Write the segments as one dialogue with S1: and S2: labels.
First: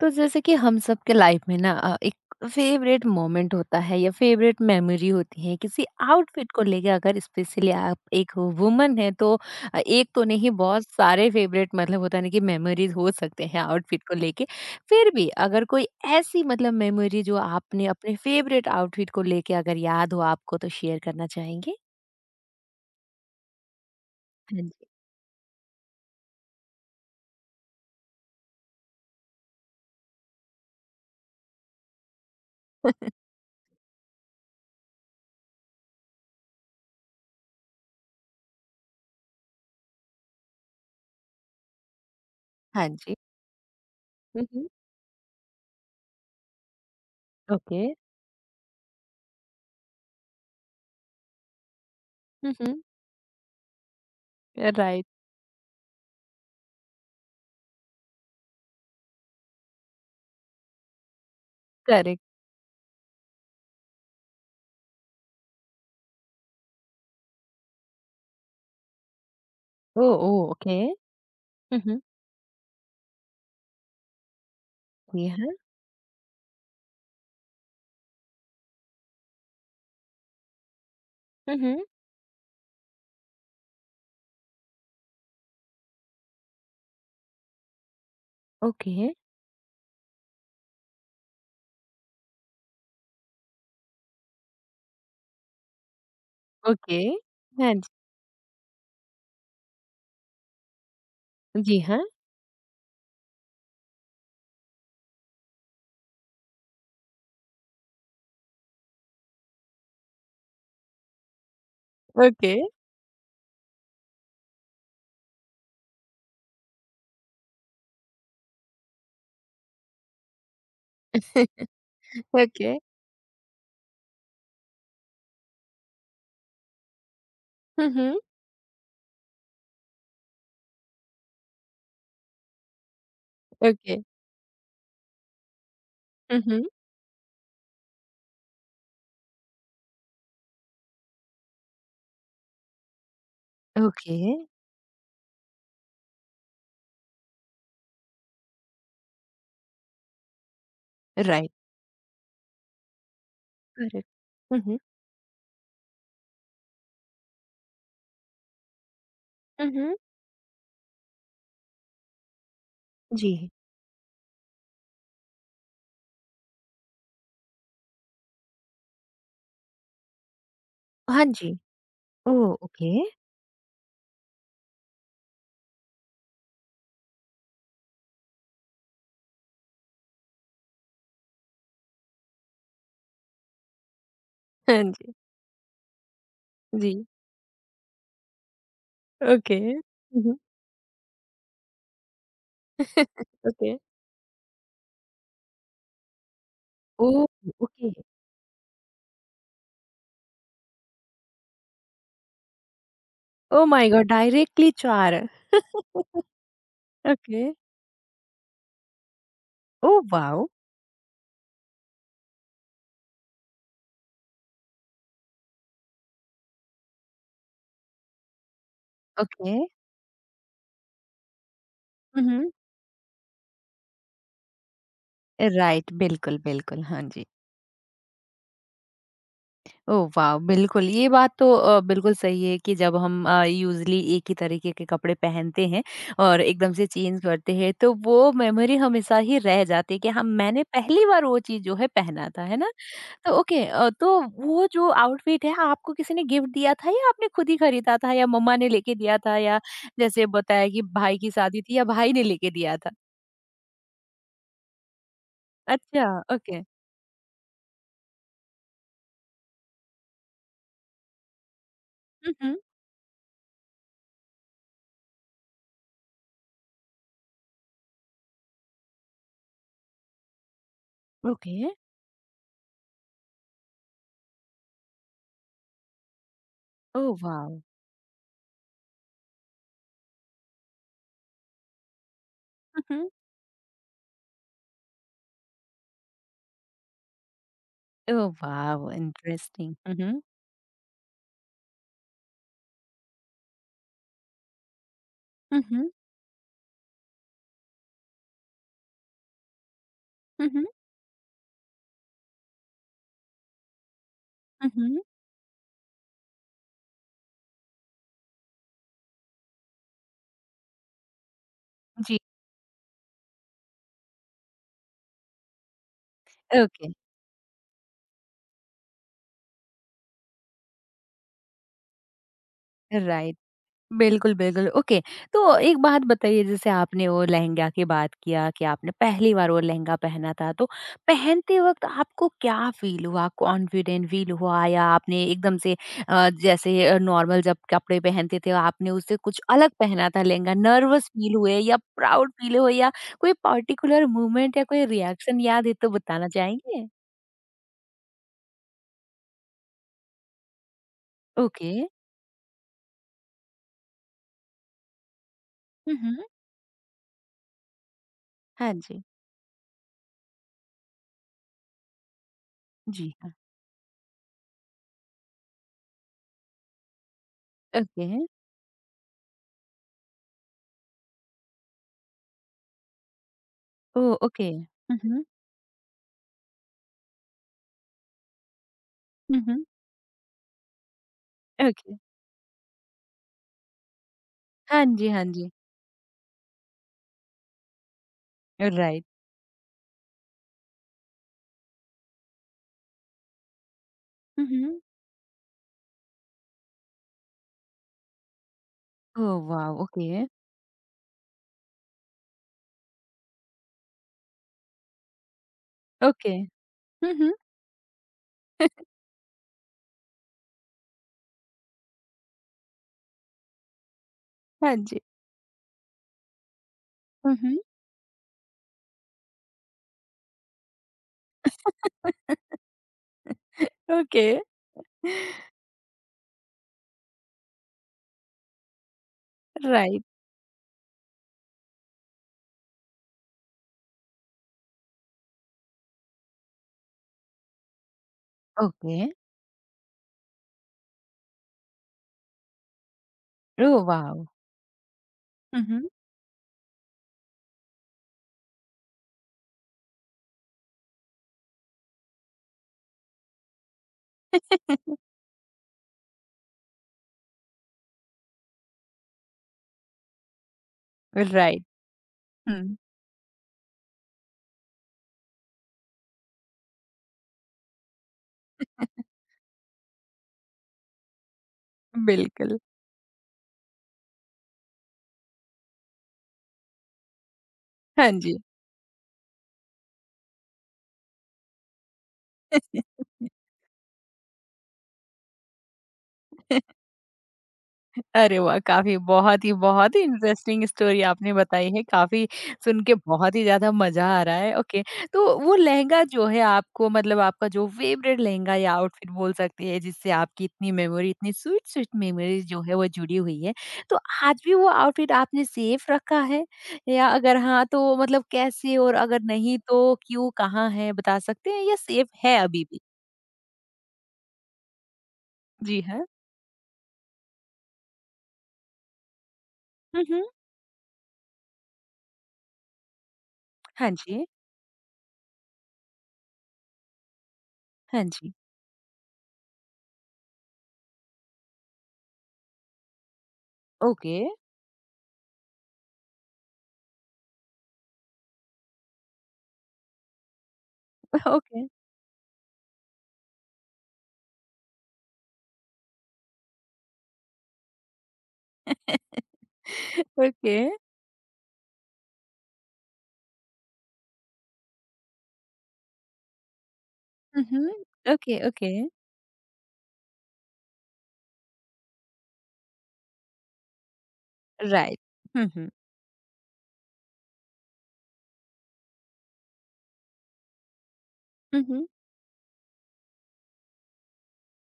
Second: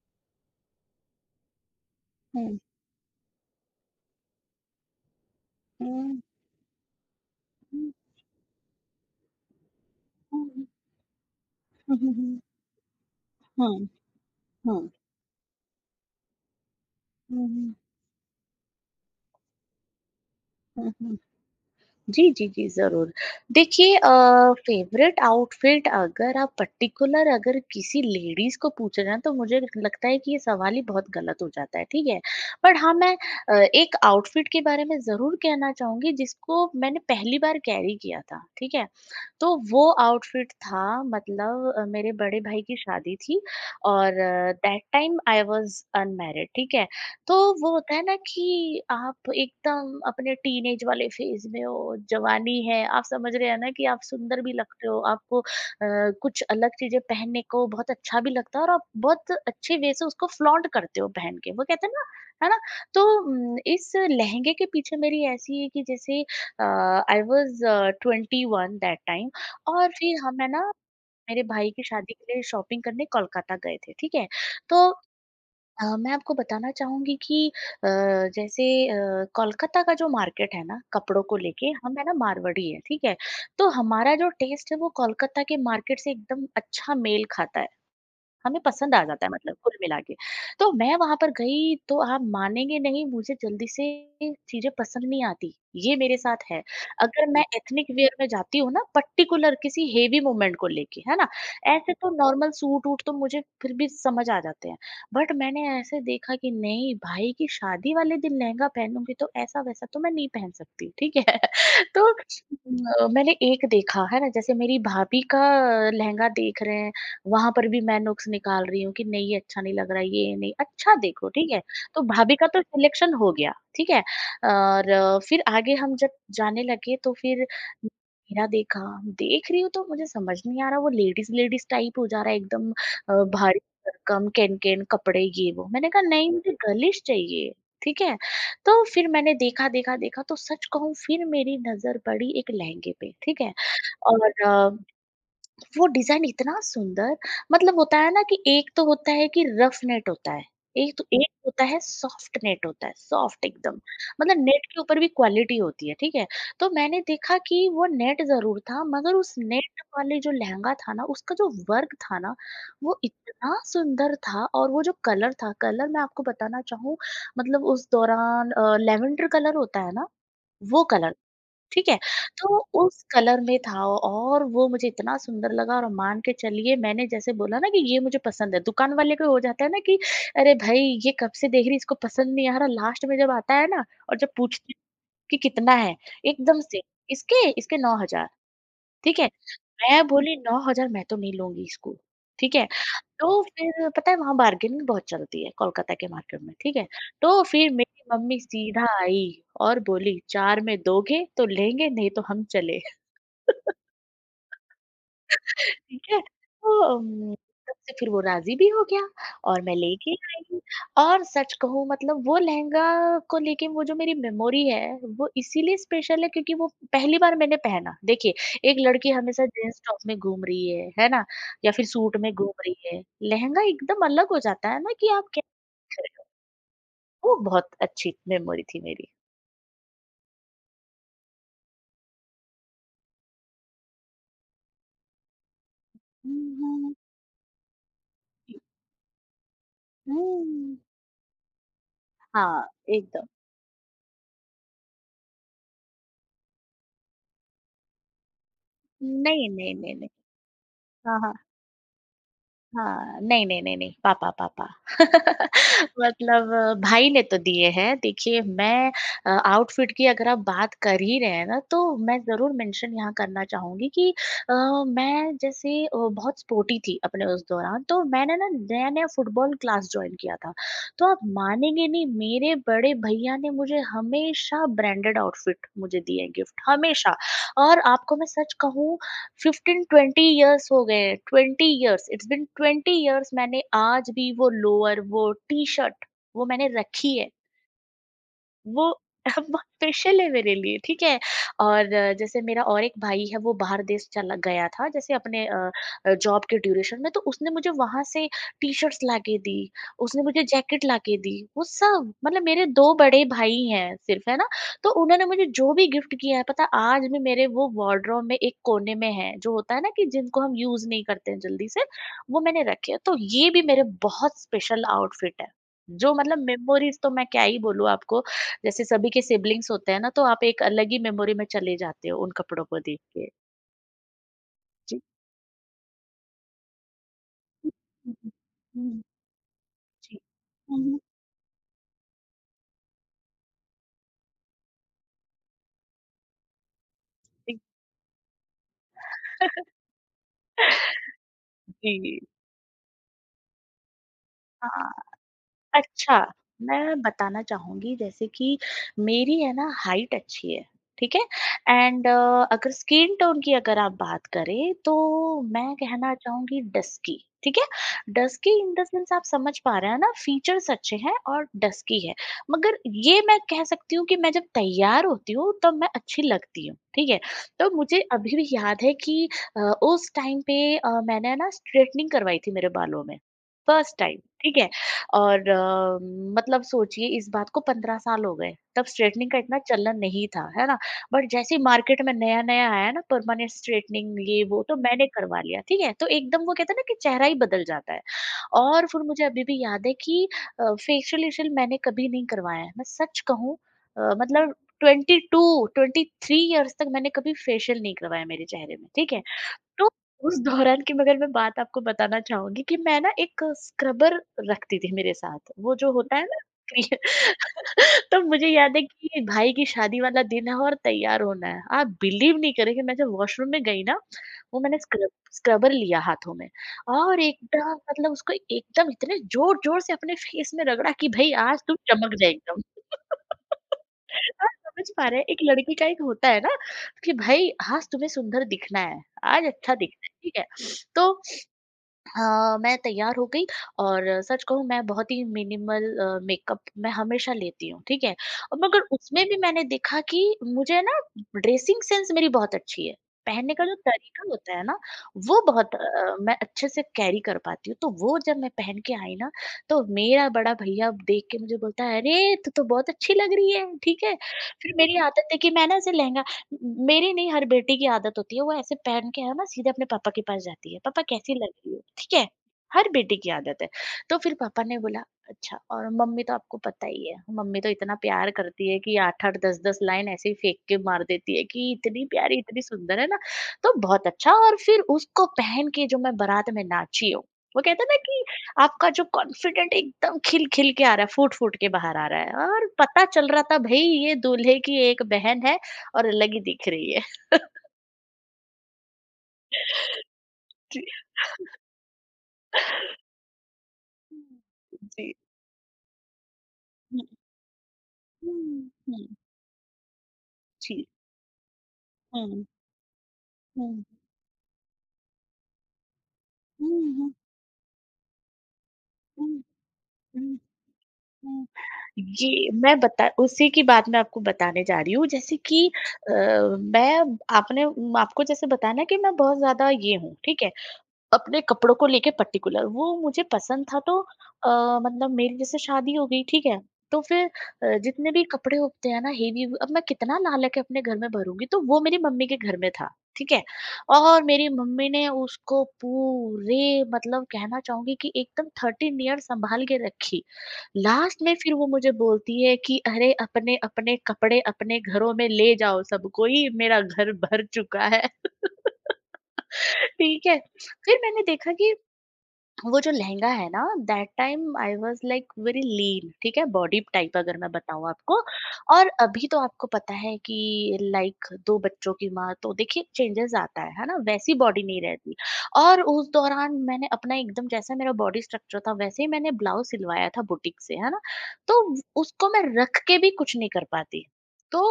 S1: तो जैसे कि हम सब के लाइफ में ना एक
S2: Hmm.
S1: फेवरेट मोमेंट होता है या फेवरेट मेमोरी होती है किसी
S2: Hmm.
S1: आउटफिट को लेके, अगर स्पेशली
S2: Hmm.
S1: आप एक वुमन है तो। एक तो नहीं,
S2: Hmm.
S1: बहुत सारे फेवरेट मतलब होता है ना
S2: Hmm.
S1: कि मेमोरीज हो सकते हैं
S2: Hmm.
S1: आउटफिट को लेके।
S2: Hmm.
S1: फिर भी अगर कोई ऐसी मतलब मेमोरी जो
S2: Hmm.
S1: आपने अपने फेवरेट आउटफिट को लेके अगर याद हो आपको, तो शेयर
S2: Hmm.
S1: करना चाहेंगे।
S2: जी, जी, जी, ज़रूर। देखिए
S1: हाँ जी।
S2: फ़ेवरेट आउटफिट अगर आप पर्टिकुलर अगर किसी लेडीज़ को पूछ रहे हैं, तो मुझे लगता है कि ये सवाल ही बहुत गलत हो जाता है, ठीक है? बट हाँ, मैं एक आउटफिट के बारे में ज़रूर कहना चाहूँगी, जिसको मैंने पहली बार कैरी किया था, ठीक है? तो वो आउटफिट था मतलब मेरे बड़े भाई की
S1: हाँ जी।
S2: शादी थी और
S1: हम्म।
S2: That time I was unmarried, ठीक है? तो वो
S1: ओके।
S2: होता है ना कि आप एकदम अपने टीनेज वाले फेज में हो, जवानी
S1: हम्म।
S2: है, आप समझ रहे हैं ना कि आप सुंदर भी लगते हो,
S1: राइट।
S2: आपको कुछ अलग चीजें पहनने को बहुत अच्छा भी लगता है और आप बहुत अच्छे वे से उसको फ्लॉन्ट करते हो पहन के, वो कहते हैं ना,
S1: करेक्ट।
S2: है ना। तो इस लहंगे के पीछे मेरी ऐसी है कि जैसे I was twenty one that time. और
S1: ओ
S2: फिर
S1: ओ
S2: हम है ना
S1: ओके।
S2: मेरे भाई की
S1: हम्म।
S2: शादी के लिए शॉपिंग करने कोलकाता गए थे, ठीक है? तो
S1: जी
S2: मैं आपको बताना चाहूँगी कि अ, जैसे कोलकाता का जो मार्केट है ना, कपड़ों को लेके,
S1: हाँ।
S2: हम है ना मारवाड़ी है, ठीक है? तो हमारा जो टेस्ट है वो कोलकाता के मार्केट से एकदम अच्छा मेल खाता है। हमें पसंद आ
S1: ओके।
S2: जाता है मतलब कुल मिला के। तो मैं वहाँ पर गई तो आप मानेंगे नहीं, मुझे जल्दी से चीज़ें पसंद नहीं आती, ये मेरे साथ है।
S1: ओके।
S2: अगर मैं
S1: हाँ
S2: एथनिक
S1: जी।
S2: वियर में जाती हूँ ना पर्टिकुलर किसी हेवी मोमेंट को लेके, है ना?
S1: जी
S2: ऐसे
S1: हाँ।
S2: तो नॉर्मल सूट-वूट तो मुझे फिर भी समझ आ जाते हैं। बट मैंने ऐसे देखा कि नहीं, भाई की शादी वाले दिन लहंगा पहनूँगी तो ऐसा-वैसा तो मैं नहीं पहन सकती, ठीक है? तो
S1: ओके।
S2: मैंने एक देखा है ना, जैसे मेरी भाभी का लहंगा देख रहे हैं, वहाँ पर भी मैं नुक्स निकाल रही हूँ कि नहीं ये अच्छा नहीं लग रहा है, ये नहीं अच्छा, देखो ठीक है, तो भाभी का तो
S1: ओके।
S2: सिलेक्शन हो गया, ठीक है? और फिर आगे हम जब जाने लगे तो फिर
S1: हुँ, हुँ।
S2: मेरा देख रही हूँ तो मुझे समझ नहीं आ रहा, वो लेडीज़-लेडीज़ टाइप हो जा रहा है एकदम, भारी
S1: ओके।
S2: भरकम केन-केन कपड़े ये वो। मैंने कहा नहीं,
S1: हुँ,
S2: मुझे
S1: हुँ।
S2: गर्लिश चाहिए, ठीक है? तो फिर मैंने देखा, देखा, देखा तो सच कहूँ फिर मेरी नज़र पड़ी एक लहंगे पे, ठीक है?
S1: ओके,
S2: और वो डिज़ाइन इतना सुंदर। मतलब होता है ना कि एक तो होता है कि रफ नेट होता है, एक तो एक
S1: राइट।
S2: होता है सॉफ्ट नेट होता है, सॉफ्ट एकदम।
S1: करेक्ट।
S2: मतलब
S1: हुँ,
S2: नेट
S1: हुँ।
S2: के ऊपर भी क्वालिटी होती है, ठीक है? तो मैंने देखा कि वो नेट ज़रूर था, मगर उस
S1: हुँ,
S2: नेट
S1: हुँ।
S2: वाले जो लहंगा था ना, उसका जो वर्क था ना, वो
S1: जी।
S2: इतना सुंदर था, और वो जो कलर था, कलर मैं आपको बताना चाहूँ, मतलब उस दौरान लैवेंडर कलर होता है ना, वो कलर,
S1: हाँ जी।
S2: ठीक है?
S1: ओह!
S2: तो
S1: ओके।
S2: उस कलर में था और वो मुझे इतना सुंदर लगा, और मान के चलिए, मैंने जैसे बोला ना कि ये मुझे पसंद है, दुकान वाले को हो जाता है ना कि अरे भाई ये कब से देख रही, इसको पसंद नहीं आ रहा, लास्ट में जब आता है ना। और जब पूछती हूँ
S1: हाँ जी।
S2: कि कितना है, एकदम से,
S1: जी।
S2: इसके? इसके 9,000, ठीक है?
S1: ओके।
S2: मैं
S1: हुँ,
S2: बोली
S1: हुँ।
S2: 9,000 मैं तो नहीं लूँगी इसको, ठीक है? तो
S1: ओके।
S2: फिर पता है वहाँ बार्गेनिंग बहुत चलती है कोलकाता के मार्केट में, ठीक है?
S1: ओह!
S2: तो फिर
S1: ओके।
S2: मेरी मम्मी सीधा आई और बोली 4 में दोगे तो लेंगे, नहीं तो हम चले।
S1: Oh my god! डायरेक्टली 4।
S2: ठीक है? तो
S1: ओके।
S2: तब से फिर वो राज़ी भी हो गया और मैं
S1: ओह
S2: लेके
S1: वाओ!
S2: आई, और सच कहूँ, मतलब वो लहंगा को लेके वो जो मेरी मेमोरी है, वो इसीलिए स्पेशल है क्योंकि वो पहली बार मैंने पहना। देखिए, एक लड़की हमेशा
S1: ओके।
S2: जीन्स टॉप में घूम रही है ना? या फिर सूट
S1: हुँ,
S2: में
S1: हुँ।
S2: घूम रही है। लहंगा एकदम अलग हो जाता है ना कि आप क्या
S1: राइट,
S2: कर रहे हो।
S1: बिल्कुल, बिल्कुल। हाँ जी।
S2: वो बहुत अच्छी मेमोरी थी मेरी।
S1: ओह वाह! बिल्कुल, ये बात तो बिल्कुल सही है कि जब हम यूज़ुअली एक ही तरीके के कपड़े पहनते हैं और
S2: हुँ,
S1: एकदम से
S2: हुँ।
S1: चेंज करते हैं, तो वो मेमोरी हमेशा ही रह जाती है कि हम मैंने
S2: हुँ।
S1: पहली बार वो चीज़ जो है पहना था, है
S2: हाँ,
S1: ना?
S2: एकदम।
S1: तो ओके तो वो जो आउटफिट है आपको किसी ने गिफ्ट दिया था या आपने खुद ही खरीदा था या मम्मा ने लेके दिया था,
S2: नहीं,
S1: या
S2: नहीं, नहीं, नहीं।
S1: जैसे बताया कि भाई
S2: हाँ,
S1: की
S2: हाँ।
S1: शादी थी, या भाई ने लेके दिया था?
S2: हाँ, नहीं, नहीं, नहीं, नहीं, पापा, पापा।
S1: अच्छा,
S2: मतलब
S1: ओके।
S2: भाई ने तो दिए हैं। देखिए मैं आउटफिट की अगर आप बात कर ही रहे हैं ना, तो मैं
S1: हुँ,
S2: ज़रूर
S1: हुँ।
S2: मेंशन यहाँ करना चाहूँगी कि अ, मैं जैसे बहुत स्पोर्टी थी अपने उस दौरान, तो मैंने ना नया-नया फुटबॉल क्लास जॉइन किया था। तो आप
S1: ओके।
S2: मानेंगे नहीं, मेरे बड़े भैया ने मुझे हमेशा ब्रांडेड आउटफिट मुझे दिए गिफ्ट,
S1: ओह
S2: हमेशा।
S1: वाव!
S2: और आपको मैं सच कहूँ, 15-20 इयर्स हो गए, 20 इयर्स, इट्स बीन
S1: हुँ,
S2: 20
S1: हुँ।
S2: इयर्स, मैंने आज भी वो लोअर, वो टी शर्ट, वो मैंने रखी है।
S1: ओह वाव!
S2: वो बहुत
S1: इंटरेस्टिंग। हुँ, हुँ।
S2: स्पेशल है मेरे लिए, ठीक है? और जैसे मेरा और एक भाई है, वो बाहर देश चला गया था जैसे अपने
S1: हुँ, हुँ।
S2: जॉब के ड्यूरेशन में, तो उसने मुझे वहाँ से टी-शर्ट्स ला के दी, उसने मुझे
S1: हुँ, हुँ।
S2: जैकेट ला के दी, वो सब, मतलब मेरे 2 बड़े भाई हैं सिर्फ, है ना?
S1: हुँ,
S2: तो
S1: हुँ।
S2: उन्होंने मुझे जो भी गिफ्ट किया है, पता है आज भी मेरे वो वार्डरोब में एक कोने में है, जो होता है ना कि जिनको हम यूज़ नहीं करते हैं जल्दी से,
S1: जी,
S2: वो मैंने रखे हैं। तो ये भी मेरे बहुत स्पेशल आउटफिट है, जो मतलब
S1: ओके,
S2: मेमोरीज़ तो मैं क्या ही बोलूँ आपको, जैसे सभी के सिबलिंग्स होते हैं ना, तो आप एक अलग ही मेमोरी में चले जाते हो उन कपड़ों को देख के।
S1: राइट। बिल्कुल, बिल्कुल, ओके।
S2: जी।
S1: तो एक बात बताइए, जैसे आपने वो लहंगा
S2: हुँ,
S1: की बात
S2: हुँ,
S1: किया कि आपने
S2: हुँ, हुँ,
S1: पहली बार वो लहंगा
S2: जी।
S1: पहना था, तो पहनते वक़्त आपको क्या फ़ील हुआ? कॉन्फिडेंट फ़ील हुआ, या आपने एकदम से नॉर्मल जब कपड़े पहनते थे, आपने उससे कुछ
S2: हुँ, हुँ।
S1: अलग पहना था लहंगा, नर्वस फ़ील हुए या
S2: जी।
S1: प्राउड फ़ील हुए, या कोई पार्टिकुलर मूवमेंट या कोई
S2: हाँ।
S1: रिएक्शन याद है तो
S2: अच्छा,
S1: बताना चाहेंगे?
S2: मैं बताना चाहूँगी जैसे कि मेरी है ना हाइट अच्छी है, ठीक है?
S1: ओके।
S2: एंड अगर स्किन टोन की अगर आप बात करें, तो मैं
S1: हुँ,
S2: कहना
S1: हुँ।
S2: चाहूँगी डस्की, ठीक है? डस्की
S1: हाँ
S2: इन द
S1: जी।
S2: सेंस, आप समझ पा रहे हैं ना, फीचर्स अच्छे हैं और डस्की है। मगर
S1: जी,
S2: ये
S1: हाँ।
S2: मैं कह सकती हूँ कि मैं जब तैयार होती हूँ तब मैं अच्छी लगती हूँ, ठीक है? तो मुझे
S1: ओके।
S2: अभी भी याद है कि उस टाइम पे मैंने ना स्ट्रेटनिंग करवाई थी मेरे बालों में, फर्स्ट
S1: ओह!
S2: Time,
S1: okay.
S2: ठीक है?
S1: हुँ, हुँ।
S2: और मतलब सोचिए इस बात को 15 साल हो गए, तब स्ट्रेटनिंग का
S1: हुँ,
S2: इतना
S1: हुँ।
S2: चलन नहीं था, है ना? बट जैसे ही
S1: ओके।
S2: मार्केट में नया-नया आया ना परमानेंट स्ट्रेटनिंग ये वो, तो
S1: हाँ
S2: मैंने
S1: जी, हाँ
S2: करवा
S1: जी।
S2: लिया, ठीक है? तो एकदम वो कहते हैं ना कि चेहरा ही बदल जाता है, और फिर
S1: राइट।
S2: मुझे अभी भी याद है कि फेशियल-वेशियल मैंने कभी नहीं करवाया है। मैं सच कहूँ
S1: हुँ,
S2: मतलब
S1: हुँ।
S2: 22, 23 इयर्स तक मैंने कभी फेशियल नहीं करवाया मेरे चेहरे में, ठीक है?
S1: Oh wow!
S2: तो
S1: ओके,
S2: उस दौरान की मगर मैं बात आपको बताना चाहूँगी कि मैं ना एक स्क्रबर रखती थी मेरे साथ, वो जो होता है
S1: ओके।
S2: ना क्री।
S1: हुँ, हुँ।
S2: तो मुझे याद है कि भाई की शादी वाला दिन है और तैयार होना है। आप बिलीव नहीं करेंगे, मैं जब वॉशरूम में गई ना, वो
S1: हाँ
S2: मैंने
S1: जी।
S2: स्क्रबर लिया हाथों में और
S1: हुँ, हुँ।
S2: एकदम मतलब उसको एकदम इतने ज़ोर-ज़ोर से अपने फेस में रगड़ा कि भई आज तुम चमक जाए एकदम।
S1: ओके,
S2: आप समझ पा रहे हैं, एक लड़की का एक होता है ना कि भाई आज तुम्हें सुंदर दिखना है, आज अच्छा
S1: राइट।
S2: दिखना है, ठीक है? तो मैं तैयार हो गई, और सच कहूँ मैं बहुत ही मिनिमल मेकअप मैं हमेशा लेती हूँ, ठीक है? और मगर
S1: ओके।
S2: उसमें भी मैंने देखा कि मुझे ना ड्रेसिंग सेंस मेरी बहुत अच्छी है। पहनने का जो
S1: ओह
S2: तरीका
S1: वॉव!
S2: होता है ना, वो
S1: हुँ,
S2: बहुत
S1: हुँ।
S2: मैं अच्छे से कैरी कर पाती हूँ। तो वो जब मैं पहन के आई ना, तो मेरा बड़ा भैया देख के मुझे बोलता है, "अरे! तू तो बहुत अच्छी लग रही है", ठीक है? फिर मेरी आदत है कि मैं ना ऐसे लहंगा, मेरी नहीं हर बेटी की आदत होती है, वो ऐसे पहन के है ना सीधे अपने पापा के पास जाती है, "पापा कैसी लग
S1: राइट।
S2: रही हो?" ठीक है?
S1: हुँ।
S2: हर बेटी की आदत है। तो फिर पापा ने बोला अच्छा, और मम्मी तो आपको पता ही है, मम्मी तो इतना प्यार करती है कि 8-8 10-10 लाइन ऐसे ही फेंक के मार देती है कि इतनी प्यारी,
S1: बिल्कुल।
S2: इतनी सुंदर है ना, तो बहुत अच्छा। और फिर उसको पहन के जो मैं बारात में नाची हूँ, वो कहते हैं ना
S1: हाँ
S2: कि
S1: जी।
S2: आपका जो कॉन्फिडेंट एकदम खिल-खिल के आ रहा है, फूट-फूट के बाहर आ रहा है, और पता चल रहा था भई ये दूल्हे की एक बहन है और अलग ही दिख रही है।
S1: अरे वाह! काफ़ी बहुत ही इंटरेस्टिंग
S2: जी।
S1: स्टोरी आपने बताई है, काफ़ी सुन के बहुत ही ज़्यादा मज़ा आ रहा है। ओके,
S2: जी।
S1: तो वो लहंगा जो है आपको
S2: हुँ,
S1: मतलब आपका जो फ़ेवरेट लहंगा
S2: हुँ,
S1: या
S2: हुँ,
S1: आउटफिट बोल सकते हैं, जिससे आपकी इतनी
S2: जी।
S1: मेमोरी, इतनी स्वीट-स्वीट
S2: हुँ,
S1: मेमोरीज़
S2: हुँ,
S1: जो है वो जुड़ी हुई है।
S2: हुँ,
S1: तो आज भी वो आउटफिट आपने सेफ रखा है? या
S2: हुँ,
S1: अगर हाँ, तो मतलब कैसे, और अगर
S2: हुँ,
S1: नहीं तो क्यों,
S2: हुँ,
S1: कहाँ है बता
S2: हुँ।
S1: सकते हैं या सेफ है
S2: ये
S1: अभी
S2: मैं
S1: भी?
S2: बता उसी की बात मैं आपको बताने जा रही हूँ, जैसे कि
S1: जी हाँ।
S2: मैं आपने आपको जैसे बताया ना कि मैं बहुत ज़्यादा ये
S1: हुँ,
S2: हूँ,
S1: हुँ।
S2: ठीक है? अपने कपड़ों को लेके पर्टिकुलर वो मुझे पसंद था।
S1: हाँ
S2: तो
S1: जी,
S2: मतलब मेरी जैसे शादी हो गई, ठीक है। तो फिर
S1: हाँ
S2: जितने भी
S1: जी।
S2: कपड़े होते हैं ना हेवी, अब मैं कितना ला लेके अपने घर में भरूंगी, तो वो मेरी मम्मी के घर में था, ठीक है।
S1: ओके,
S2: और मेरी मम्मी ने उसको पूरे मतलब कहना चाहूंगी कि एकदम 13 ईयर संभाल के रखी। लास्ट में फिर
S1: ओके।
S2: वो मुझे बोलती है कि अरे अपने अपने कपड़े अपने घरों में ले जाओ, सब कोई मेरा घर भर चुका है। ठीक है,
S1: ओके।
S2: फिर मैंने देखा कि वो जो लहंगा है ना, that time I was like very lean, ठीक है। बॉडी टाइप अगर
S1: हुँ,
S2: मैं
S1: हुँ।
S2: बताऊं आपको,
S1: ओके, ओके।
S2: और अभी तो आपको पता है कि लाइक दो बच्चों की माँ, तो देखिए चेंजेस आता है ना, वैसी बॉडी नहीं
S1: राइट।
S2: रहती।
S1: हुँ, हुँ।
S2: और उस दौरान मैंने अपना एकदम जैसा मेरा बॉडी स्ट्रक्चर था वैसे ही मैंने ब्लाउज सिलवाया था बुटीक से, है ना। तो
S1: हुँ, हुँ।
S2: उसको मैं रख के भी कुछ नहीं कर पाती, तो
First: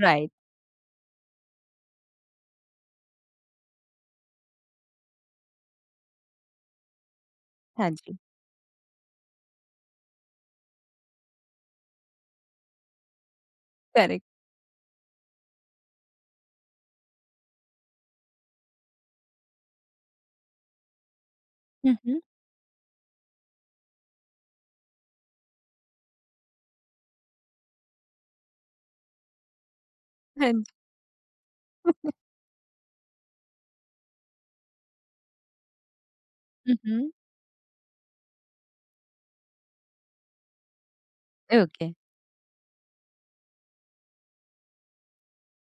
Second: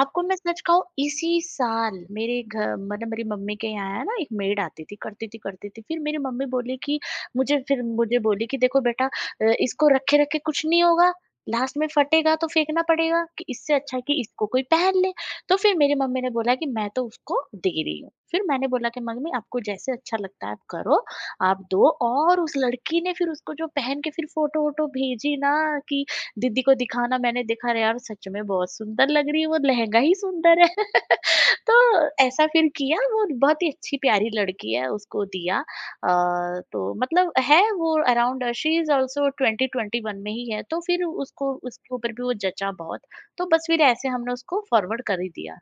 S2: आपको
S1: राइट।
S2: मैं सच कहूँ, इसी साल मेरे घर मतलब मेरी मम्मी के यहाँ है ना एक मेड आती थी, करती थी करती थी, फिर मेरी मम्मी बोली कि मुझे फिर
S1: हाँ जी,
S2: मुझे बोली कि देखो बेटा, इसको रखे-रखे कुछ नहीं होगा, लास्ट में फटेगा तो फेंकना पड़ेगा, कि इससे अच्छा है कि
S1: करेक्ट।
S2: इसको कोई पहन ले। तो फिर मेरी मम्मी ने बोला कि मैं तो उसको दे रही हूँ। फिर मैंने बोला कि मम्मी आपको जैसे अच्छा लगता है आप करो, आप दो।
S1: हुँ, हुँ।
S2: और उस लड़की ने फिर उसको जो पहन के फिर फ़ोटो-वोटो भेजी ना कि दीदी को दिखाना, मैंने देखा अरे यार सच में बहुत सुंदर लग रही है, वो लहंगा ही
S1: हाँ जी।
S2: सुंदर है। तो ऐसा फिर किया, वो बहुत ही अच्छी प्यारी लड़की है, उसको दिया।
S1: हुँ,
S2: तो
S1: हुँ।
S2: मतलब है वो अराउंड शी इज़ ऑल्सो 2021 में ही है, तो फिर उसको
S1: ओके,
S2: उसके ऊपर भी वो जचा बहुत। तो बस फिर ऐसे हमने उसको फॉरवर्ड कर ही दिया।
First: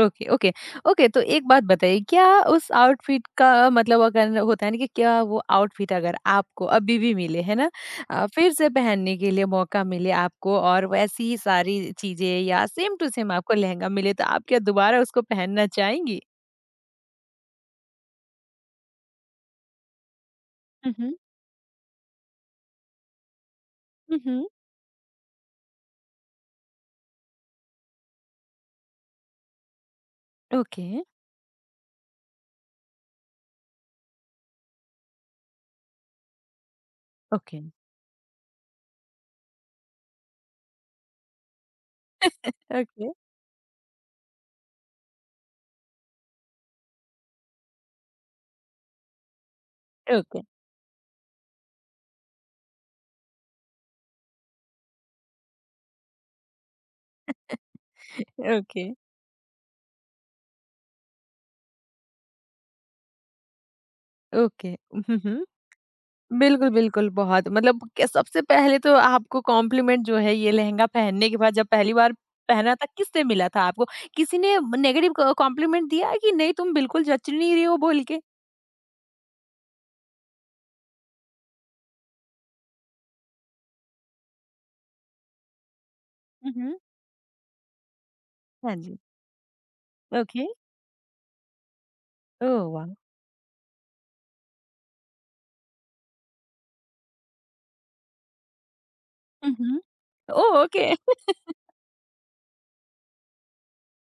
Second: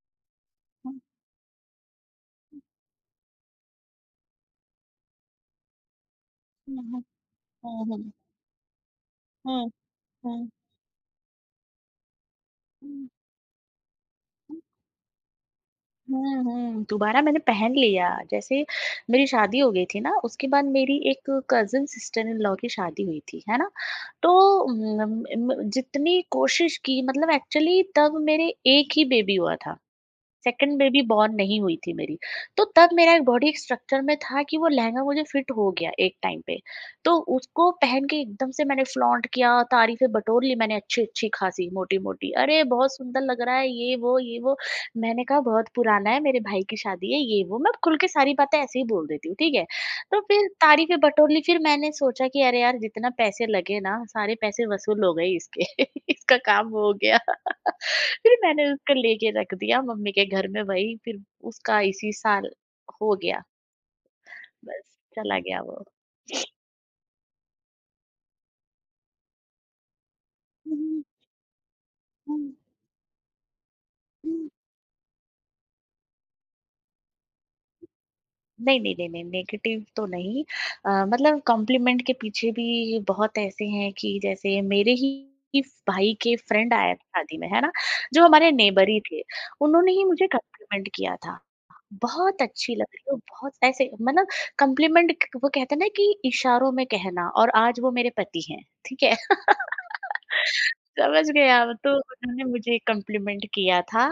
S1: Okay, okay.
S2: हुँ।
S1: ओके, तो एक बात बताइए, क्या उस आउटफिट का मतलब अगर होता है ना कि क्या वो आउटफिट अगर आपको
S2: हुँ,
S1: अभी
S2: हुँ।
S1: भी मिले, है ना?
S2: हुँ, हुँ।
S1: फिर से पहनने के लिए
S2: हुँ,
S1: मौका मिले
S2: हुँ।
S1: आपको और वैसी ही सारी चीज़ें या
S2: हुँ,
S1: सेम टू
S2: हुँ।
S1: सेम आपको लहंगा मिले, तो आप क्या दोबारा उसको पहनना चाहेंगी?
S2: हुँ, हुँ, दोबारा मैंने पहन लिया। जैसे मेरी शादी हो गई थी ना, उसके बाद
S1: हुँ,
S2: मेरी
S1: हुँ।
S2: एक कज़िन सिस्टर इन लॉ की शादी हुई थी, है ना?
S1: हुँ, हुँ।
S2: तो म म जितनी कोशिश की, मतलब एक्चुअली तब मेरे एक ही बेबी हुआ था। सेकंड बेबी
S1: ओके,
S2: बॉर्न नहीं हुई थी मेरी। तो तब मेरा एक बॉडी स्ट्रक्चर में था कि वो लहंगा मुझे फिट हो गया एक टाइम पे। तो
S1: ओके,
S2: उसको पहन के एकदम से मैंने फ्लॉन्ट किया, तारीफ़ें बटोर ली मैंने अच्छी-अच्छी खासी, मोटी-मोटी। अरे! बहुत
S1: ओके।
S2: सुंदर लग रहा है ये वो, ये वो। मैंने कहा बहुत पुराना है, मेरे भाई की शादी है, ये वो। मैं खुल के सारी बातें ऐसे ही बोल देती हूँ, ठीक है। तो
S1: ओके,
S2: फिर तारीफ़ें बटोर ली, फिर मैंने सोचा कि अरे यार जितना पैसे लगे ना, सारे पैसे वसूल हो गए इसके। इसका काम हो गया। फिर मैंने
S1: ओके,
S2: उसको लेके रख दिया मम्मी के घर में, वही फिर उसका इसी साल हो गया।
S1: ओके।
S2: बस,
S1: हुँ,
S2: चला
S1: हुँ।
S2: गया वो।
S1: बिल्कुल, बिल्कुल, बहुत मतलब क सबसे पहले तो आपको कॉम्प्लीमेंट जो है, ये लहंगा
S2: हुँ,
S1: पहनने के बाद जब पहली बार
S2: हुँ,
S1: पहना था, किससे मिला था आपको? किसी
S2: हुँ।
S1: ने नेगेटिव क कॉम्प्लीमेंट दिया कि नहीं तुम बिल्कुल जच नहीं रही हो बोल के?
S2: नहीं, नहीं, नहीं, नहीं, नेगेटिव तो नहीं। मतलब कॉम्प्लीमेंट के पीछे भी बहुत ऐसे हैं कि जैसे मेरे ही भाई के
S1: हुँ,
S2: फ्रेंड
S1: हुँ।
S2: आया था शादी में, है ना? जो हमारे
S1: हाँ
S2: नेबर
S1: जी।
S2: ही थे, उन्होंने ही मुझे
S1: ओके।
S2: कॉम्प्लीमेंट किया था। बहुत
S1: ओह
S2: अच्छी लग
S1: वाह!
S2: रही हो, बहुत ऐसे, मतलब कॉम्प्लीमेंट क वो कहते हैं ना कि इशारों में कहना, और आज वो मेरे पति हैं, ठीक है?
S1: हुँ, हुँ। ओह! ओके।
S2: समझ गए आप? तो उन्होंने मुझे कॉम्प्लीमेंट किया था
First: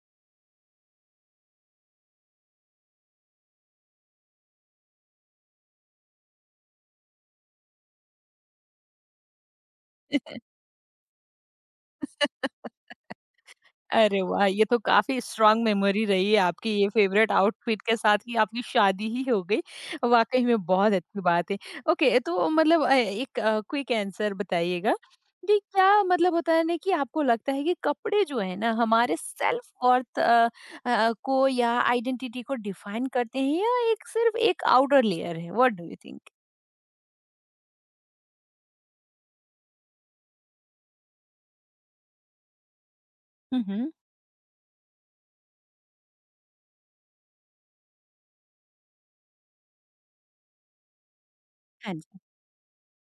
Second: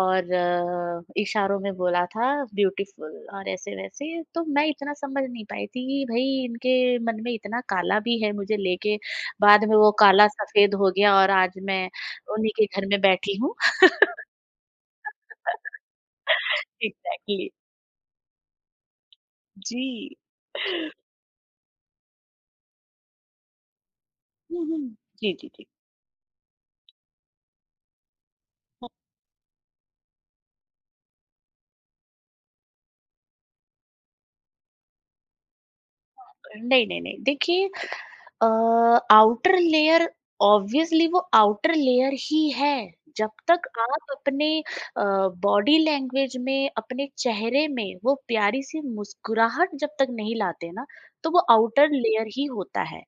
S2: और इशारों में बोला था ब्यूटीफुल और ऐसे-वैसे। तो मैं इतना समझ नहीं पाई थी कि भई इनके मन में इतना काला भी है मुझे लेके। बाद में वो काला सफ़ेद हो गया और आज मैं उन्हीं के घर में बैठी हूँ।
S1: अरे वाह! ये तो काफ़ी स्ट्रॉन्ग मेमोरी रही है आपकी, ये फेवरेट
S2: एग्ज़ैक्टली,
S1: आउटफिट के साथ कि आपकी शादी ही हो गई।
S2: जी।
S1: वाक़ई में बहुत अच्छी बात है। ओके, तो मतलब एक क्विक आंसर
S2: हुँ, हुँ।
S1: बताइएगा
S2: जी, जी,
S1: कि
S2: जी।
S1: क्या मतलब होता है ना कि आपको लगता है कि कपड़े जो है ना हमारे सेल्फ वर्थ को या आइडेंटिटी को डिफाइन करते हैं, या एक सिर्फ़ एक आउटर लेयर है? What do you think?
S2: नहीं, नहीं, नहीं, देखिए अ, आउटर लेयर, ऑब्वियसली वो आउटर लेयर ही है। जब
S1: हुँ,
S2: तक
S1: हुँ।
S2: आप अपने अ, बॉडी लैंग्वेज में, अपने चेहरे में वो प्यारी-सी मुस्कुराहट जब तक नहीं लाते ना, तो वो आउटर
S1: हाँ जी,
S2: लेयर ही होता है।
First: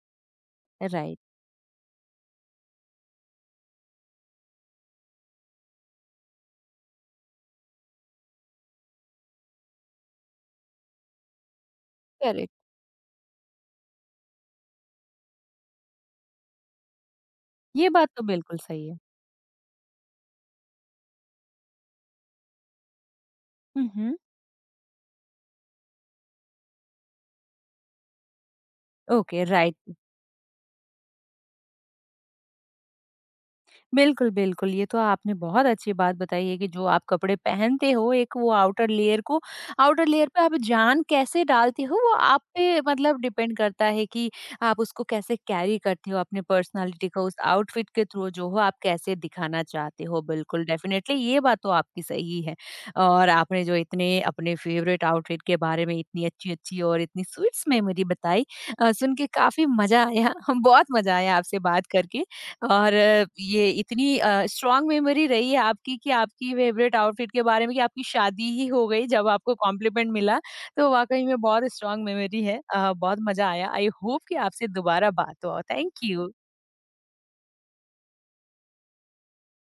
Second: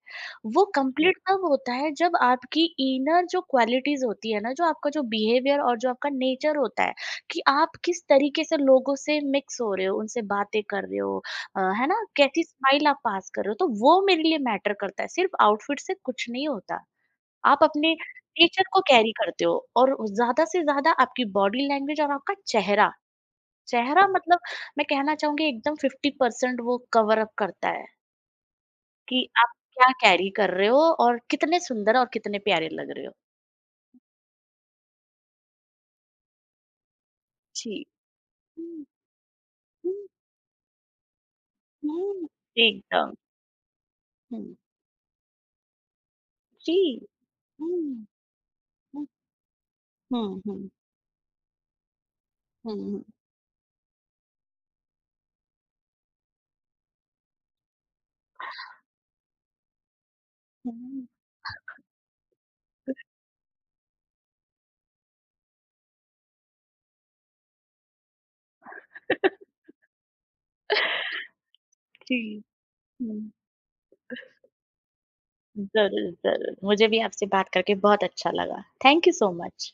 S2: वो कंप्लीट
S1: राइट।
S2: तब होता है जब आपकी इनर जो क्वालिटीज़ होती है ना, जो आपका जो बिहेवियर और जो आपका नेचर होता है, कि आप किस तरीके से लोगों से मिक्स हो रहे हो, उनसे बातें कर रहे हो, है ना? कैसी
S1: करेक्ट।
S2: स्माइल आप पास कर रहे हो, तो वो मेरे लिए मैटर करता है, सिर्फ आउटफिट से कुछ नहीं होता। आप
S1: ये
S2: अपने
S1: बात तो बिल्कुल
S2: नेचर को
S1: सही है।
S2: कैरी करते हो, और ज़्यादा से ज़्यादा आपकी बॉडी लैंग्वेज और आपका चेहरा,
S1: हुँ,
S2: चेहरा
S1: हुँ।
S2: मतलब मैं कहना चाहूँगी एकदम 50% वो कवर अप करता है कि
S1: ओके,
S2: आप
S1: राइट।
S2: क्या कैरी कर रहे हो और कितने सुंदर और कितने प्यारे लग रहे हो।
S1: बिल्कुल, बिल्कुल। ये तो आपने बहुत अच्छी बात बताई है कि जो आप कपड़े
S2: जी।
S1: पहनते हो एक वो
S2: हुँ,
S1: आउटर लेयर को,
S2: हुँ,
S1: आउटर लेयर पे आप जान कैसे डालते हो वो
S2: हुँ।
S1: आप पे
S2: एकदम।
S1: मतलब डिपेंड करता है कि
S2: हुँ,
S1: आप उसको कैसे कैरी करते हो, अपने
S2: जी।
S1: पर्सनैलिटी को उस आउटफिट के
S2: हुँ,
S1: थ्रू जो हो आप
S2: हुँ,
S1: कैसे दिखाना चाहते हो।
S2: हुँ,
S1: बिल्कुल,
S2: हुँ,
S1: डेफिनिटली ये बात तो आपकी सही है।
S2: हुँ, हुँ,
S1: और आपने जो इतने अपने फेवरेट आउटफिट के बारे में इतनी अच्छी-अच्छी और इतनी स्वीट्स मेमोरी बताई, सुन के काफ़ी मज़ा आया। बहुत
S2: हुँ।
S1: मज़ा आया आपसे बात करके। और ये इतनी स्ट्रॉन्ग मेमोरी रही है आपकी कि आपकी फेवरेट आउटफिट के बारे में कि आपकी शादी ही हो गई जब आपको कॉम्प्लीमेंट मिला, तो वाकई में बहुत स्ट्रॉन्ग
S2: जी।
S1: मेमोरी है। बहुत
S2: हुँ।
S1: मजा आया, आई होप कि आपसे दोबारा बात हो। थैंक
S2: ज़रूर,
S1: यू।
S2: ज़रूर। मुझे भी आपसे बात करके बहुत अच्छा लगा। Thank you so much.